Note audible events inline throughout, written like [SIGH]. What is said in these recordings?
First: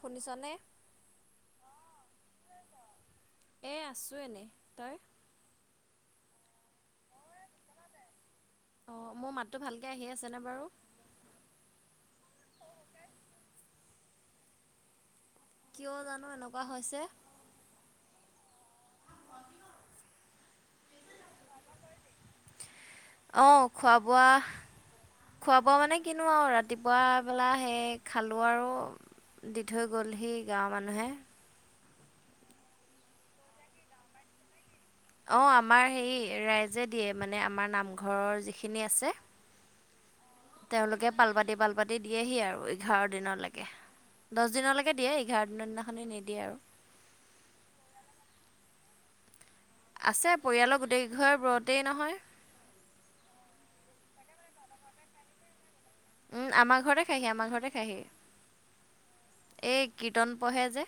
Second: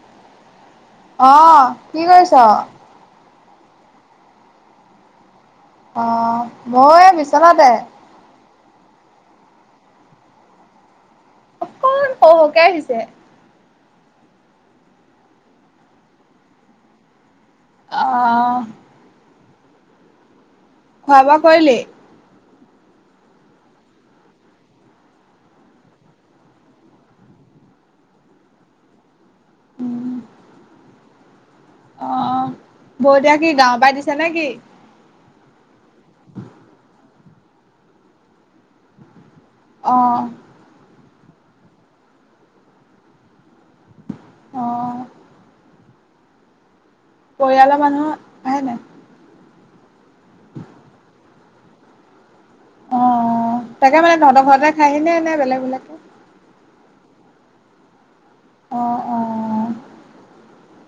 শুনিছোনে? অ' কি কৰিছোঁ? এ, আছোঁ এনেই, তই? অ' মই বিচনাতে। অ' মোৰ মাতটো ভালকে আহি আছেনে বাৰু? অকমান সৰু সৰুকে আহিছে। কিয় জানো এনেকুৱা হৈছে। অ'। [UNINTELLIGIBLE] খোৱা বোৱা কৰিলি? অ' খোৱা বোৱা খোৱা বোৱা মানে কিনো আৰু ৰাতিপুৱা পেলা সেই খালোঁ আৰু দি থৈ উম, গ'লহি গাঁৱৰ মানুহে। বৰ দিয়া কি গাঁও পাই দিছে নে কি? অ' আমাৰ হেৰি ৰাইজে দিয়ে মানে আমাৰ নামঘৰৰ যিখিনি আছে। অ'। তেওঁলোকে পালপাতি, পালপাতি দিয়েহি আৰু এঘাৰ দিনলৈকে। দহ দিনলৈকে অ', দিয়ে, এঘাৰ দিন দিনাখনি নিদিয়ে আৰু। পৰিয়ালৰ মানুহ আহে নাই। আছে, পৰিয়ালৰ গোটেই কেই ঘৰ ব্ৰতেই নহয়। অ', তাকে মানে তহঁতৰ ঘৰতে খাইহি নে বেলেগ বেলেগক। উম, আমাৰ ঘৰতে খাইহি, আমাৰ ঘৰতে খায়হি। অ', অ', এ, কীৰ্তন পঢ়ে যে।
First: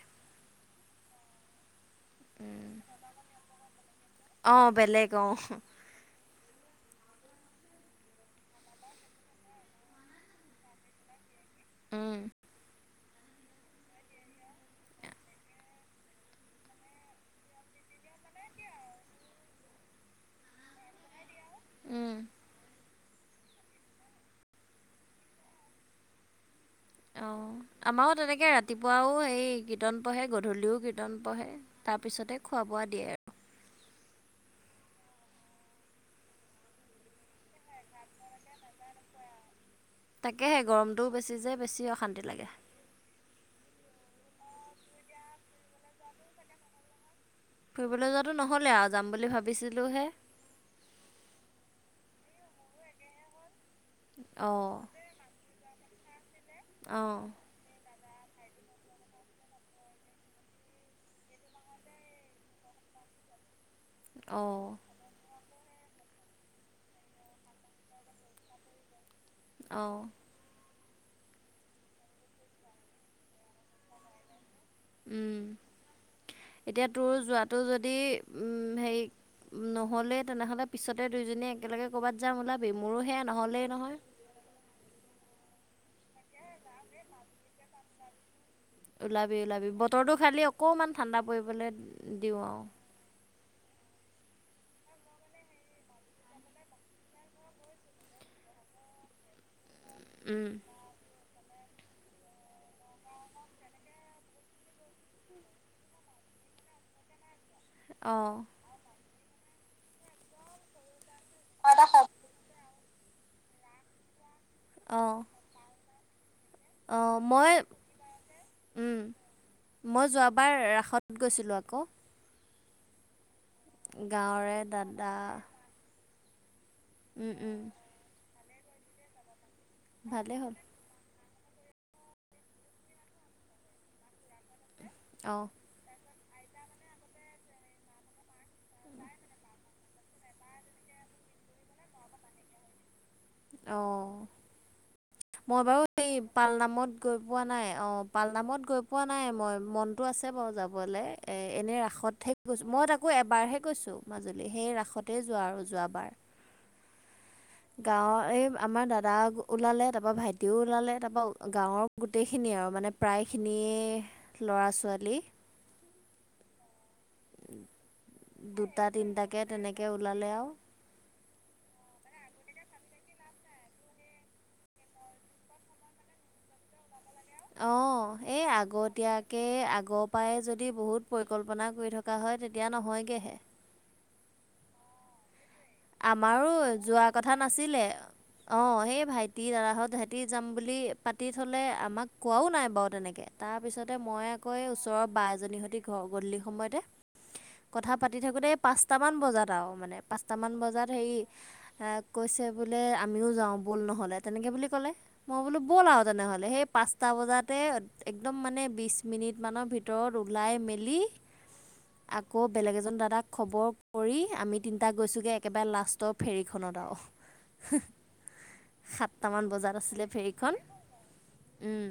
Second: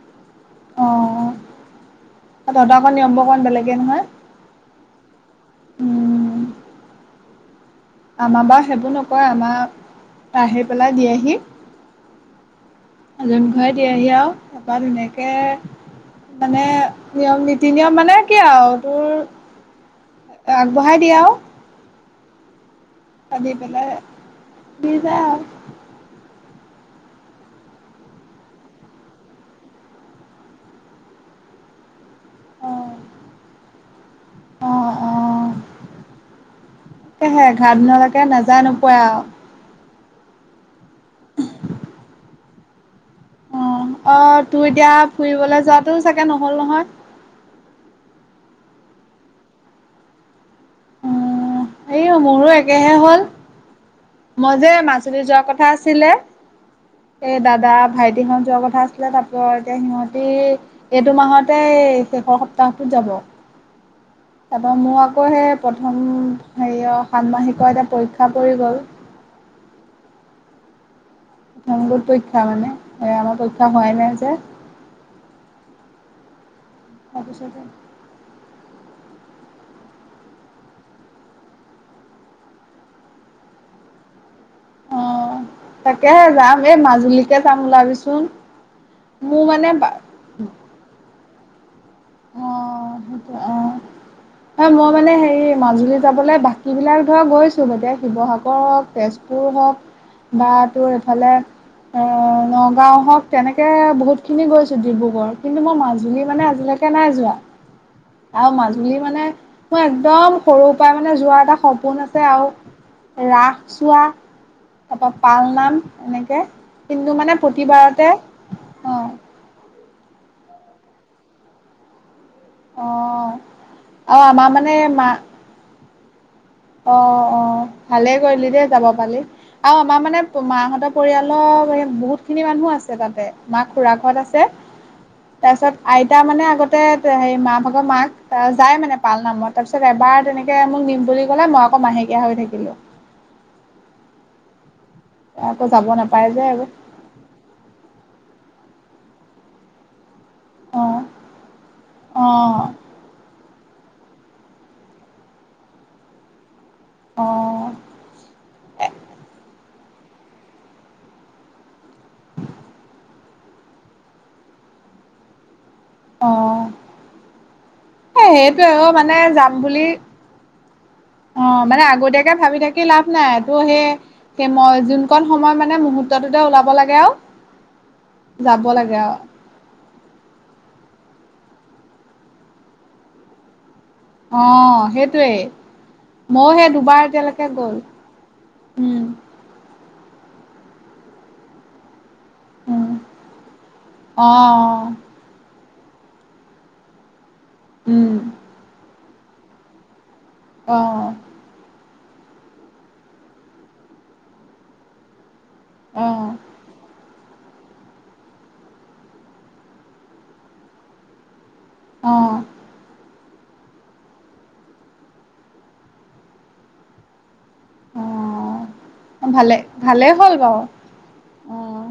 অ', [UNINTELLIGIBLE] নিয়মবোৰ অকমান বেলেগে নহয়। অ' বেলেগ অ'। উম, আমাৰ বাৰু সেইবোৰ নকৰে আমাৰ, আহি পেলাই দিয়েহি। উম। জোন ঘৰে দিয়েহি আৰু তাৰপৰা ধুনীয়াকৈ মানে নিয়ম নীতি নিয়ম মানে কি আৰু তোৰ আগবঢ়াই দিয়া আৰু উম ভাবি পেলাই দি যায় আও অঁ আমাৰো তেনেকৈ ৰাতিপুৱাও সেই কীৰ্তন পঢ়ে গধূলিও কীৰ্তন পঢ়ে তাৰ পিছতে খোৱা বোৱা দিয়ে আৰু অ অ অ তাহে এঘাৰ দিনলৈকে নাযায় নোপোৱাই আও তাকেহে গৰমটোও বেছি যে বেছি অশান্তি লাগে অ অ তোৰ এতিয়া ফুৰিবলৈ যোৱাটো চাগে নহল নহয় ফুৰিবলৈ যোৱাটো নহ'লে আৰু যাম বুলি ভাবিছিলোঁহে এই মোৰো একেহে হ'ল মই যে অঁ, মাজুলী যোৱাৰ কথা আছিলে অঁ। এ দাদা ভাইটিহত যোৱা কথা কথা আছিলে তাৰ এতিয়া সিহঁতি এইটো মাহতে শেষৰ সপ্তাহটোত যাব অঁ, তাৰপৰা মোৰ আকৌ সেই প্ৰথম হেৰি সাতমাহিকৰ এতিয়া পৰীক্ষা পৰি গ'ল অঁ গোট পৰীক্ষা মানে সে আমাৰ পৰীক্ষা হোৱাই নাই যে উম এতিয়া তোৰ তাৰপিছতে যোৱাটো যদি উম হেৰি নহ'লেই তেনেহ'লে পিছতে দুইজনীয়ে একেলগে ক'ৰবাত যাম ওলাবি মোৰো সেয়া নহ'লেই নহয় অ তাকেহে যাম এই মাজুলীকে যাম ওলাবিচোন ওলাবি মোৰ মানে ওলাবি বতৰটো খালি অকণমান ঠাণ্ডা পৰিবলৈ দিওঁ আৰু অঁ সেইটো অঁ [INAUDIBLE] হয় মই মানে হেৰি মাজুলী যাবলৈ বাকী বিলাক ধৰ গৈছো এতিয়া শিৱসাগৰ হওক তেজ পুৰ হওক বা উম, তোৰ এইফালে অ নগাঁও হওক তেনেকে বহুত খিনি গৈছো ডিব্ৰুগড় কিন্তু মই মাজুলী মানে আজিলৈকে কে নাই যোৱা অঁ আৰু মাজুলী মানে মোৰ একদম সৰুৰ পৰাই মানে যোৱাৰ এটা সপোন আছে আৰু ৰাস চোৱা তাৰপৰা পালনাম এনেকে অ কিন্তু মানে মই প্ৰতিবাৰতে অ মই যোৱাবাৰ ৰাসত গৈছিলোঁ আকৌ অ আৰু আমাৰ গাঁৱৰে মানে মা দাদা অ উম উম ভালে কৰিলি দেই যাব পালি আৰু আমাৰ মানে ভালেই হ'ল মাহঁতৰ পৰিয়ালৰ বহুতখিনি মানুহ আছে তাতে মাৰ খুৰা ঘৰ আছে অঁ তাৰপিছত আইতা মানে আগতে হেৰি মা ভাগৰ মাক ত যাই মানে পাল নামত তাৰপিছত তাৰপিছত এবাৰ তেনেকে মোক নিম বুলি কলে মই আকৌ মাহেকীয়া হৈ থাকিলো অ মই আকৌ বাৰু যাব হেৰি এই নাপায় যে এইবোৰ পালনামত গৈ পোৱা নাই অ পাল নামত গৈ পোৱা নাই মই মনতটো আছে আছে বাৰু অ', যাবলৈ এ এনেই ৰাসতহে অ', গৈছোঁ মই তাকো এবাৰহে গৈছোঁ মাজুলী সেই ৰাসতেই যোৱা আৰু যোৱাবাৰ অ গাঁৱৰ এই আমাৰ দাদা ওলালে তাৰপৰা ভাইটিও ওলালে তাৰপৰা গাঁৱৰ গোটেইখিনি আৰু মানে প্ৰায়খিনিয়ে ল'ৰা ছোৱালী অ এই সেইটোৱে দুটা অ মানে তিনিটাকে যাম তেনেকে বুলি ওলালে আৰু অ মানে আগতীয়াকে ভাবি থাকি লাভ নাই টুৰ সেই সেই মই যোনকণ সময় মানে মুহূৰ্ত্তটোতে ওলাব লাগে আৱ। অ এই আগতিয়া কে আগ পাই যদি বহুত পৰিকল্পনা কৰি থকা হয় তেতিয়া নহয়গেহে। অ সেইটোৱে। আমাৰো যোৱা কথা গ'ল নাছিলে। অ সেই উম, ভাই টি দাদাহঁত সিহঁতি যাম বুলি পাতি থ'লে আমাক কোৱাও নাই বাৱ উম। তেনেকে। তাৰ পিছতে মই আকৌ এই অ', ওচৰৰ বা এজনীহঁতি গ গধূলি সময়তে কথা উম, পাতি থাকোতে এই পাঁচটামান বজাত আৱ মানে পাচঁ মান বজাত অ', হেৰী এ কৈছে বোলে আমিও যাওঁ বল নহ'লে তেনেকে বুলি ক'লে। মই বোলো ব'ল আৱ অ', তেনেহ'লে সেই পাঁচটা বজাতে একদম মানে বিছ মিনিট মানৰ ভিতৰত ওলাই মেলি অ', অ'। আকৌ বেলেগ এজন দাদাক খবৰ কৰি আমি তিনটাক গৈছোগে একেবাৰে লাষ্ট ফেৰীখনত আৱ হোঁ। সাতটা মান ভালে বজাত আছিলে ভালেই হ'ল ফেৰীখন। বাৰু অ'। উম।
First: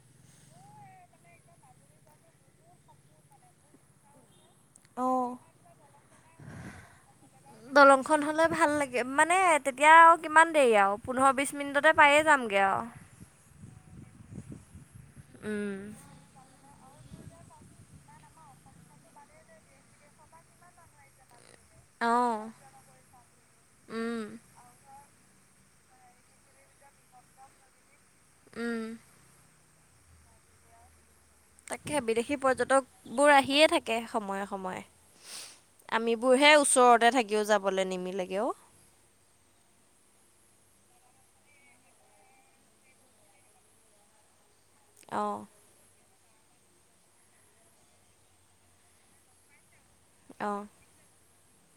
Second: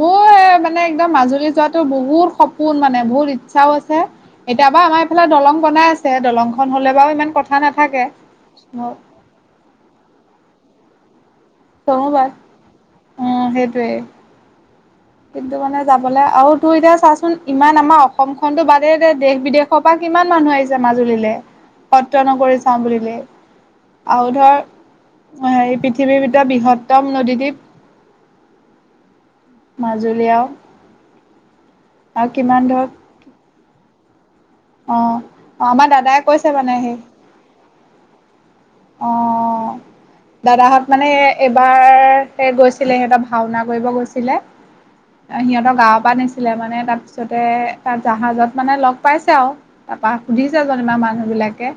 মোৰ এ মানে একদম মাজুলী যোৱাতো বহুত সপোন মানে বহুত ইচ্ছাও আছে। এতিয়া বাউ আমাৰ এফালে দলং বনাই আছে দলংখন হ'লে বাউ ইমান কথা নাথাকে। দলংখন হ'লে ভাল লাগে মানে তেতিয়া আৱ কিমান দেৰি আৱ পোন্ধৰ বিছ মিনিটতে চলো পায়ে বাৰ যামগে আৱ। উম সেইটোৱে। কিন্তু মানে যাবলে আউ তো এতিয়া চাচোন ইমান আমাৰ অসম খনটো বাদে দে দেশ বিদেশৰ পৰা কিমান মানুহ আহিছে মাজুলীলে। [UNINTELLIGIBLE] সত্ৰ নগৰী চাওঁ বুলিলে। উম আউ ধৰ সেই পৃথিৱীৰ ভিতৰত বৃহত্তম নদী দ্বীপ উম। মাজুলী আৱ। তাকে বিদেশী ধৰ পৰ্যটক বোৰ আহিয়ে থাকে সময়ে স অ' সময়ে, অ' আমাৰ দাদাই কৈছে আমিবোৰহে মানে সেই ওচৰতে থাকিও যাবলে নিমিলেগে অউ। অঁ। দাদাহঁত মানে এবাৰ এ গৈছিলে সিহঁতৰ ভাওনা কৰিব গৈছিলে। অঁ এ সিহঁতৰ গাঁৱপা নিছিলে মানে তাৰপিছতে তাত জাহাজত মানে লগ পাইছে আৱ। তাপা সুধিছে অঁ যেনিবা মানুহ বিলাকে, অ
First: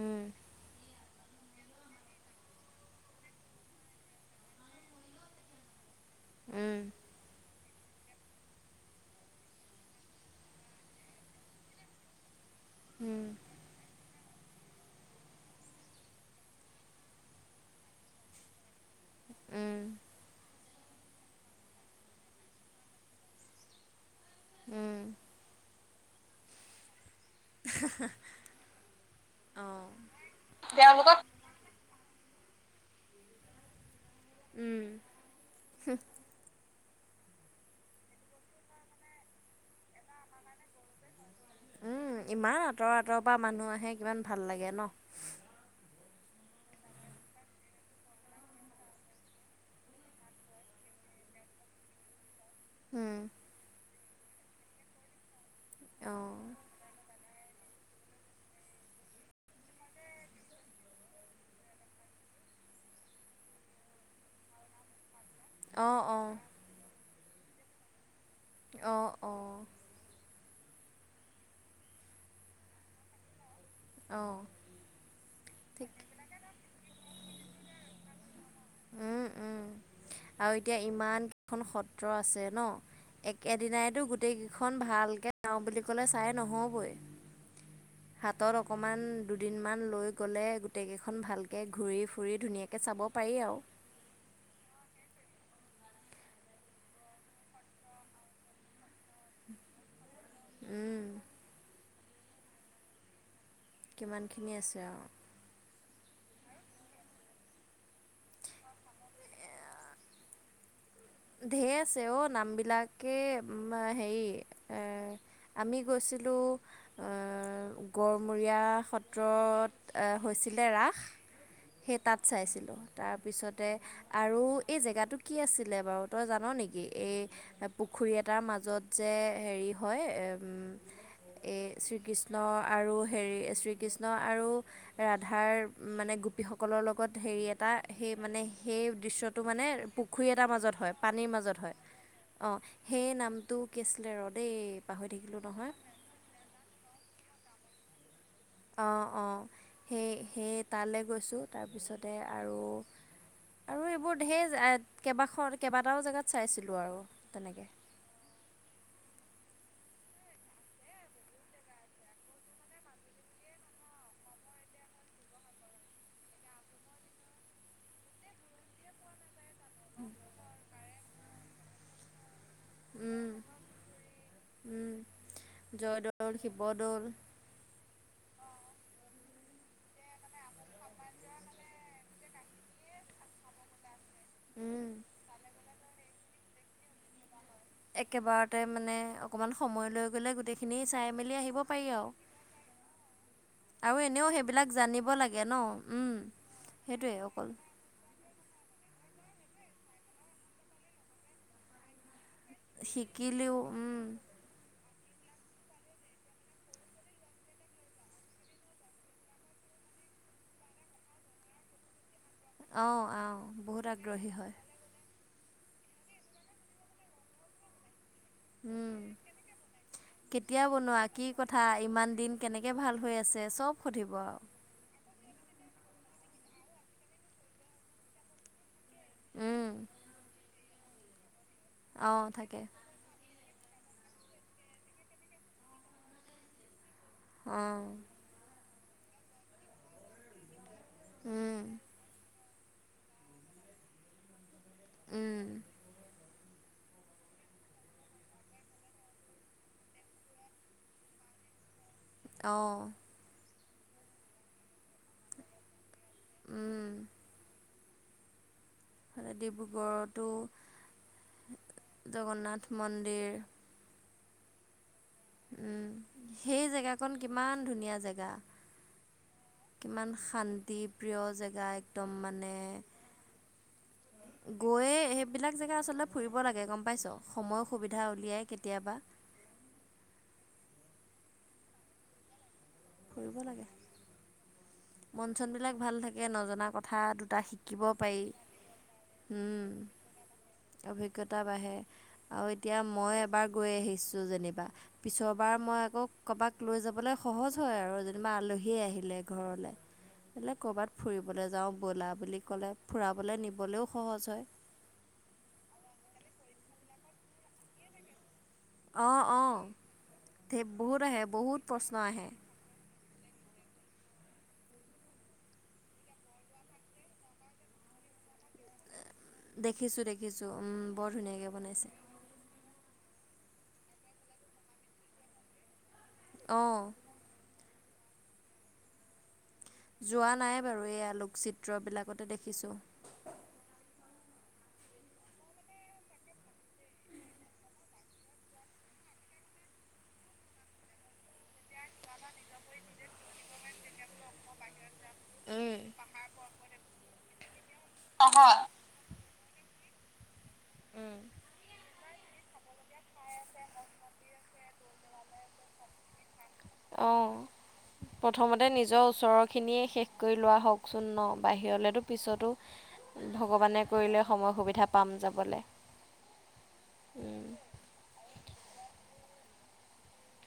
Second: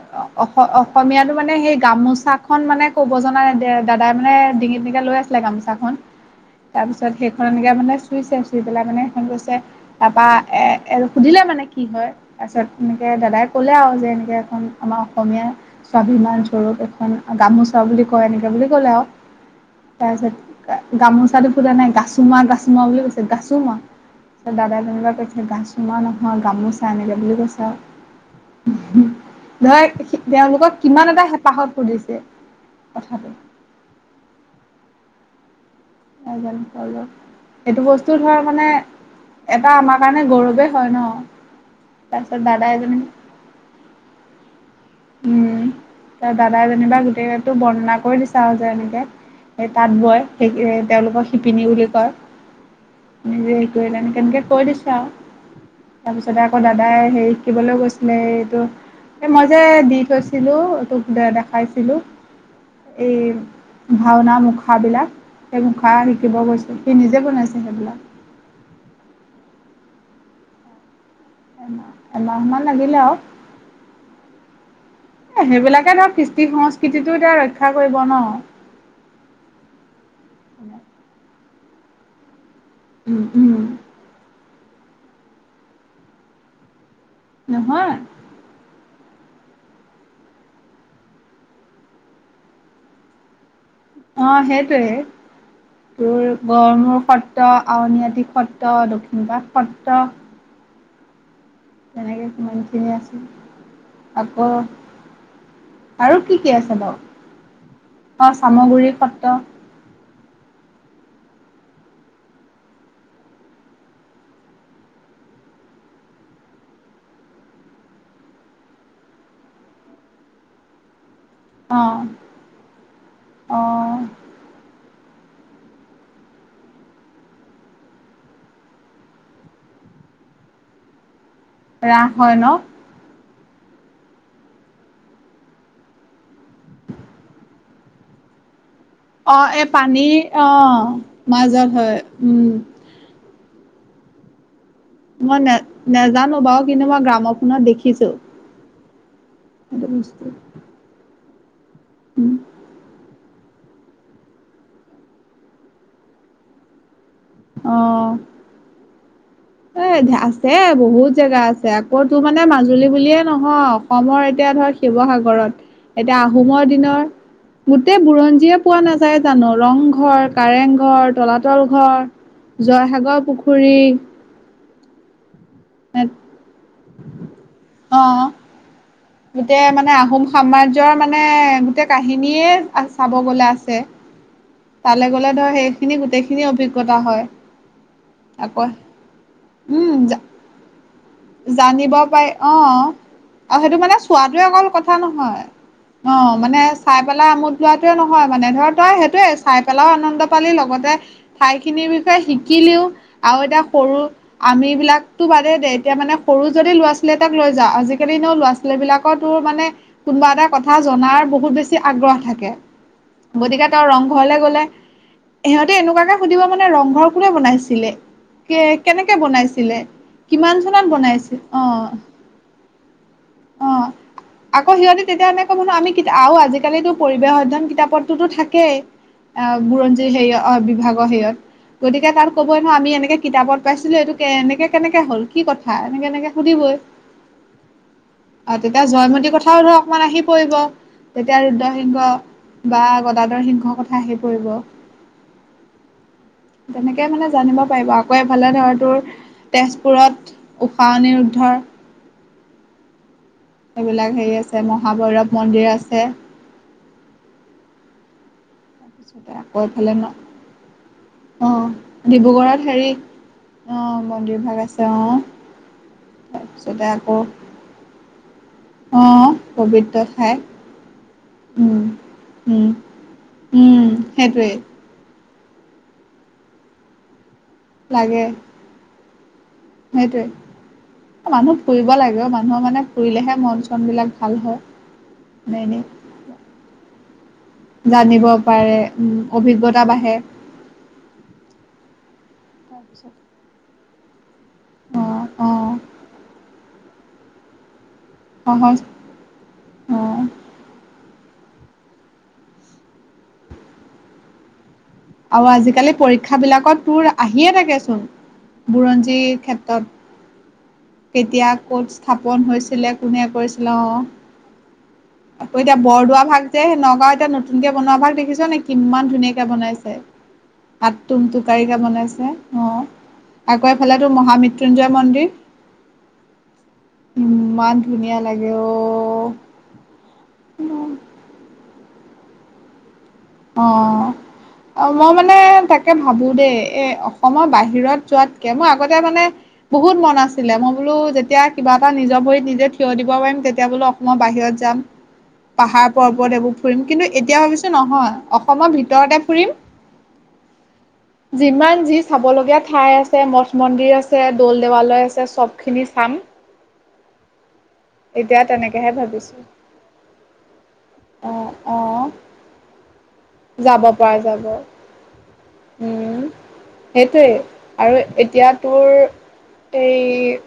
উম অস অহ অসমীয়াটো মানে সেই গামোচা খন মানে ক'ব জনা নাই। দে দাদাই মানে ডিঙিত এনেকে লৈ আছিলে গামোচা খন। উম তাৰপিছত সেইখন এনেকে মানে চুইছে চুই পেলাই মানে সেইখন কৈছে তাপা এ এ সুধিলে মানে কি হয়? তাৰপিছত এনেকে উম দাদাই ক'লে আৱ যে এনেকে এখন আমা অসমীয়া স্বাভিমান স্বৰূপ এখন গামোচা বুলি কয় এনেকে বুলি ক'লে আৱ। উম। তাৰপিছত গামোচাটো ফুটা নাই গাছোমা গাছোমা বুলি কৈছে গাছোমা। দাদাই উম যেনিবা কৈছে গাছোমা নহয় গামোচা এনেকে বুলি কৈছ চা, উমহ, অঁ ধয় তেওঁলোকক কিমান এটা হেঁপাহত সুধিছে কথাটো। উম। হোঁহ। সেইটো বস্তু ধৰ মানে এটা আমাৰ কাৰণে গৌৰৱে হয় ন'? উম তাৰপিছত ইমান দাদাই আঁতৰ আঁতৰ যেনিবা পা মানুহ আহে কিমান ভাল লাগে ন'? উম্, ত দাদাই যেনিবা গোটেইকেইটো বৰ্ণনা কৰি দিছে যে এনেকে। সেই তাঁত বয়, সেই তেওঁলোকক শিপিনী বুলি কয়। উম নিজে একোৱে নাই, এনেকে এনেকে কৈ দিছো আউ, অঁ তাৰপিছতে আকৌ দাদ দাযদাই হেই শিকিবলৈ গৈছিলে, এইটো এই মই এইযে দি থৈছিলোঁ, তোক যে দেখাইছিলোঁ। এই ভাওনা মুখাবিলাক। সেই মুখা অঁ অঁ শিকিব গৈছে, সি নিজে বনাইছে সেইবিলাক। অ'অ'। এমাহ মান লাগিলে আৰু। অ'। এ সেইবিলাকে ধৰ কৃষ্টি-সংস্কৃতিটো এতিয়া ৰক্ষা কৰিব ন? উম্ উম্। আৰু এতিয়া ইমান কেইখন সত্ৰ আছে ন, উম উম একেদিনাইতো গোটেই কেইখন ভালকে চাওঁ বুলি ক'লে, চাই নহ'বই। নহয়। হাতত অকণমান দুদিনমান লৈ গ'লে, গোটেইকেইখন ভালকৈ ঘূৰি ফুৰি ধুনীয়াকৈ চাব পাৰি আৰু। অ', সেইটোৱে। তোৰ গড়মূৰ সত্ৰ, আউনীআটি সত্ৰ, দক্ষিণপাট সত্ৰ। উম্। তেনেকে কিমান খিনি আছে, আকৌ কিমানখিনি আছে আৰু আৰু কি কি আছে বাৰু? অ', চামগুৰি সত্ৰ ঢেৰ আছে অ', নামবিলাকে হেৰি এ আমি গৈছিলোঁ গড়মূৰীয়া সত্ৰত হৈছিলে ৰাস। সেই অ' তাত চাইছিলোঁ। তাৰপিছতে অ' আৰু এই জেগাটো কি আছিলে বাৰু? তই জান নেকি? এই পুখুৰী এটাৰ মাজত যে হেৰি হয়, উম্ এই ৰাস শ্ৰীকৃষ্ণ হয় ন? আৰু হেৰি, শ্ৰীকৃষ্ণ আৰু ৰাধাৰ মানে গোপীসকলৰ লগত হেৰি এটা, সেই মানে সেই দৃশ্যটো অ' এই মানে পানীৰ পুখুৰী এটাৰ মাজত হয়, অ' পানীৰ মাজত হয় উম। অ',। সেই নামটো কি আছিলে, ৰ দেই। পাহৰি থাকিলোঁ নহয়। নাজানোঁ বাৰু, কিন্তু মই গ্ৰামফোনত দেখিছোঁ। অ', অ', সেই সেই তালৈ গৈছোঁ, তাৰপিছতে উম, আৰু আৰু এইবোৰ ঢেৰ কেইবাখন, কেইবাটাও জেগাত চাইছিলোঁ আৰু তেনেকৈ। অ' এ আছে, বহুত জেগা আছে। আকৌ তোৰ মানে মাজুলী বুলিয়ে নহয়, অসমৰ এতিয়া ধৰ শিৱসাগৰত, এতিয়া আহোমৰ দিনৰ গোটেই বুৰঞ্জীয়ে পোৱা নাযায় জানোঁ। ৰংঘৰ, কাৰেংঘৰ, তলাতল ঘৰ, জয়সাগৰ পুখুৰী উম্, জয়দৌল, শিৱদৌল অ'। গোটেই মানে আহোম সাম্ৰাজ্যৰ মানে গোটেই কাহিনীয়ে চাব গ'লে আছে। উম। তালৈ গ'লে ধৰ, সেইখিনি গোটেইখিনি অভিজ্ঞতা হয়। একেবাৰতে আকৌ মানে অকণমান সময় উম লৈ গ'লে, গোটেইখিনি চাই মেলি আহিব জানিব আৰু। পাৰি, অ'। আৰু সেইটো মানে এনেও চোৱাটোৱে অকল সেইবিলাক কথা জানিব লাগে নহয়, ন অ উম। মানে চাই সেইটোৱে পেলাই অকল আমোদ লোৱা টোৱে নহয় মানে ধৰ তই সেইটোৱে চাই পেলাইও আনন্দ পালি লগতে ঠাইখিনিৰ বিষয়ে শিকিলিও আৰু শিকিলেও এতিয়া সৰু উম। আমিবিলাকতো বাদে দে এতিয়া মানে সৰু যদি ল'ৰা - ছোৱালী এটাক লৈ যাওঁ, আজিকালি ন ল'ৰা- ছোৱালীবিলাকটো মানে কোনোবা এটা কথা জনাৰ বহুত বেছি আগ্ৰহ থা কে, অ', অ', গতিকে তেওঁ বহুত আগ্ৰহী ৰংঘৰলে হয় গলে সিহঁতে এনেকুৱাকে সুধিব মানে ৰংঘৰ কোনে বনাইছিলে? কে কেনেকে বনাইছিলে? কিমান এ চনত বনোৱা কি বনাইছিল কথা অ ইমান দিন কেনেকে ভাল হৈ আছে অ চব সুধিব আৰু। আকৌ সিহঁতি তেতিয়া এনে ক' ম ন আমি কিতা আৰু আজিকালিতো পৰিৱেশ অধ্যয়ন কিতাপতোতো থাকেই। অ' উম, বুৰঞ্জীৰ হেৰিয় অ বিভাগৰ হেৰিয়ত গতিকে তাত অ', ক'বই থাকে ন আমি এনেকে কিতাপত পাইছিলো, এইটো এনেকে কেনেকে হ'ল, কি কথা, এনেকে এনেকে সুধিবই? অ'। অ' তেতিয়া জয়মতীৰ কথাও ধৰ অকমান আহি পৰিব তেতিয়া উম। ৰুদ্ৰসিংহ। বা গদাধৰ সিংহৰ কথা আহি পৰিব। উম। তেনেকে মানে জানিব পাৰিব আকৌ এফালে ধৰ তোৰ তেজপুৰত উষা-অনিৰুদ্ধৰ অ'। এইবিলাক হেৰি আছে, মহাভৈৰৱ মন্দিৰ আছে। উম। পিছতে ফালে আকৌ এফালে ন, ডিব্ৰুগড়তো অ' জগন্নাথ ডিব্ৰুগড়ত হেৰি মন্দিৰ অ' মন্দিৰভাগ আছে অ'। উম, সেই তাৰপিছতে জেগাকন আকৌ কিমান ধুনীয়া জেগা? অ', পবিত্ৰ কিমান ঠাই। শান্তি প্ৰিয় জেগা উম। একদম মানে। উম, উম, সেইটোৱেই গৈয়ে, সেইবিলাক জেগা আচলতে ফুৰিব লাগে গম পাইছ? সময় সুবিধা লাগে উলিয়াই কেতিয়াবা। সেইটোৱে, এ মানুহ ফুৰিব লাগে অ', মানুহৰ মানে ফুৰিব ফুৰিলেহে মন লাগে। - চনবিলাক ভাল হয়। মন ন চনবিলাক এনেই, ভাল থাকে, নজনা কথা দুটা শিকিব পাৰি। জানিব পাৰে, উম অভিজ্ঞতা বা হে অভিজ্ঞতা বাঢ়ে আৰু এতিয়া তাৰপিছত মই এবাৰ গৈ আহিছোঁ যেনি বা অ', পিছৰবাৰ অ', মই আকৌ কৰোবাক লৈ যাবলৈ সহজ হয় আৰু। তোমাৰ সহজ আলহীয়ে আহিলে ঘৰলৈ। অ' বোলে, ক'ৰবাত ফুৰিবলৈ যাওঁ ব'লা বুলি ক'লে, ফুৰাবলৈ নিবলৈও সহজ হয়। আৰু আজিকালি পৰীক্ষাবিলাকত তোৰ আহিয়ে থাকেচোন, বুৰঞ্জীৰ ক্ষেত্ৰত। থে বহুত আহে কেতিয়া বহুত ক'ত প্ৰশ্ন আহে স্থাপন হৈছিলে, কোনে কৰিছিলে অ'? আকৌ এতিয়া বৰদোৱা ভাগ যে, নগাঁও এতিয়া নতুনকে বনোৱা ভাগ দেখিছ নে কি কিমান ধুনীয়াকৈ বনাইছে, দেখিছোঁ দেখিছোঁ বৰ ধুনীয়াকৈ আতুম-টোকাৰিকৈ বনাইছে। অ', আকৌ এফালে তোৰ মহামৃত্যুঞ্জয় মন্দিৰ। অ'। ইমান ধুনীয়া লাগে অ'। যোৱা নাই বাৰু এই আলোকচিত্ৰ বিলাকতে দেখিছোঁ। অ'। অ মই মানে তাকে ভাবো দেই, এ অসমৰ বাহিৰত যোৱাতকে, মই আগতে মানে বহুত মন আছিলে, মই বোলো যেতিয়া কিবা এটা নিজৰ ভৰিত নিজে থিয় দিব পাৰিম তেতিয়া বোলো মই বাহিৰত যাম, উম পাহাৰ-পবৰ্ত এইবোৰ ফুৰিম, কিন্তু এতিয়া ভাবিছো নহয় অসমৰ ভিতৰত ভিতৰতে ফুৰিম উম। যিমান যি চাব লগীয়া ঠাই আছে, মঠ-মন্দিৰ আছে, দৌল-দেৱালয় আছে, চব খিনি চাম। অ। এতিয়া প্ৰথমতে তেনেকেহে নিজৰ ভাবিছো ওচৰ খিনিয়ে শেষ কৰি লোৱা হওকচোন ন, অ অ বাহিৰলেতো পিছতো যাব ভগৱানে পৰা কৰিলে যাব। সময় সুবিধা পাম যাবলৈ। উম সেইটোৱেই আৰু এতিয়া তোৰ এই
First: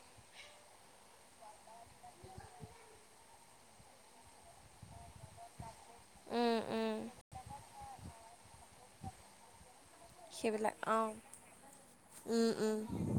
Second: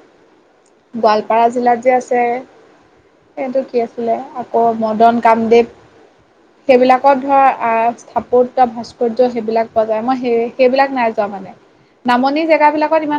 গোৱালপাৰা জিলাত যে আছে সেইটো কি আছিলে, আকৌ মদন কামদেৱ উম উম সেইবিলাকত ধৰ স্থাপত্য, ভাস্কৰ্য সেইবিলাক পোৱা যায়, মই সেইবিলাক সেই-সেইবিলাকত নাই অঁ যোৱা মানে, নামনি উম জেগা উম বিলাকত ইমান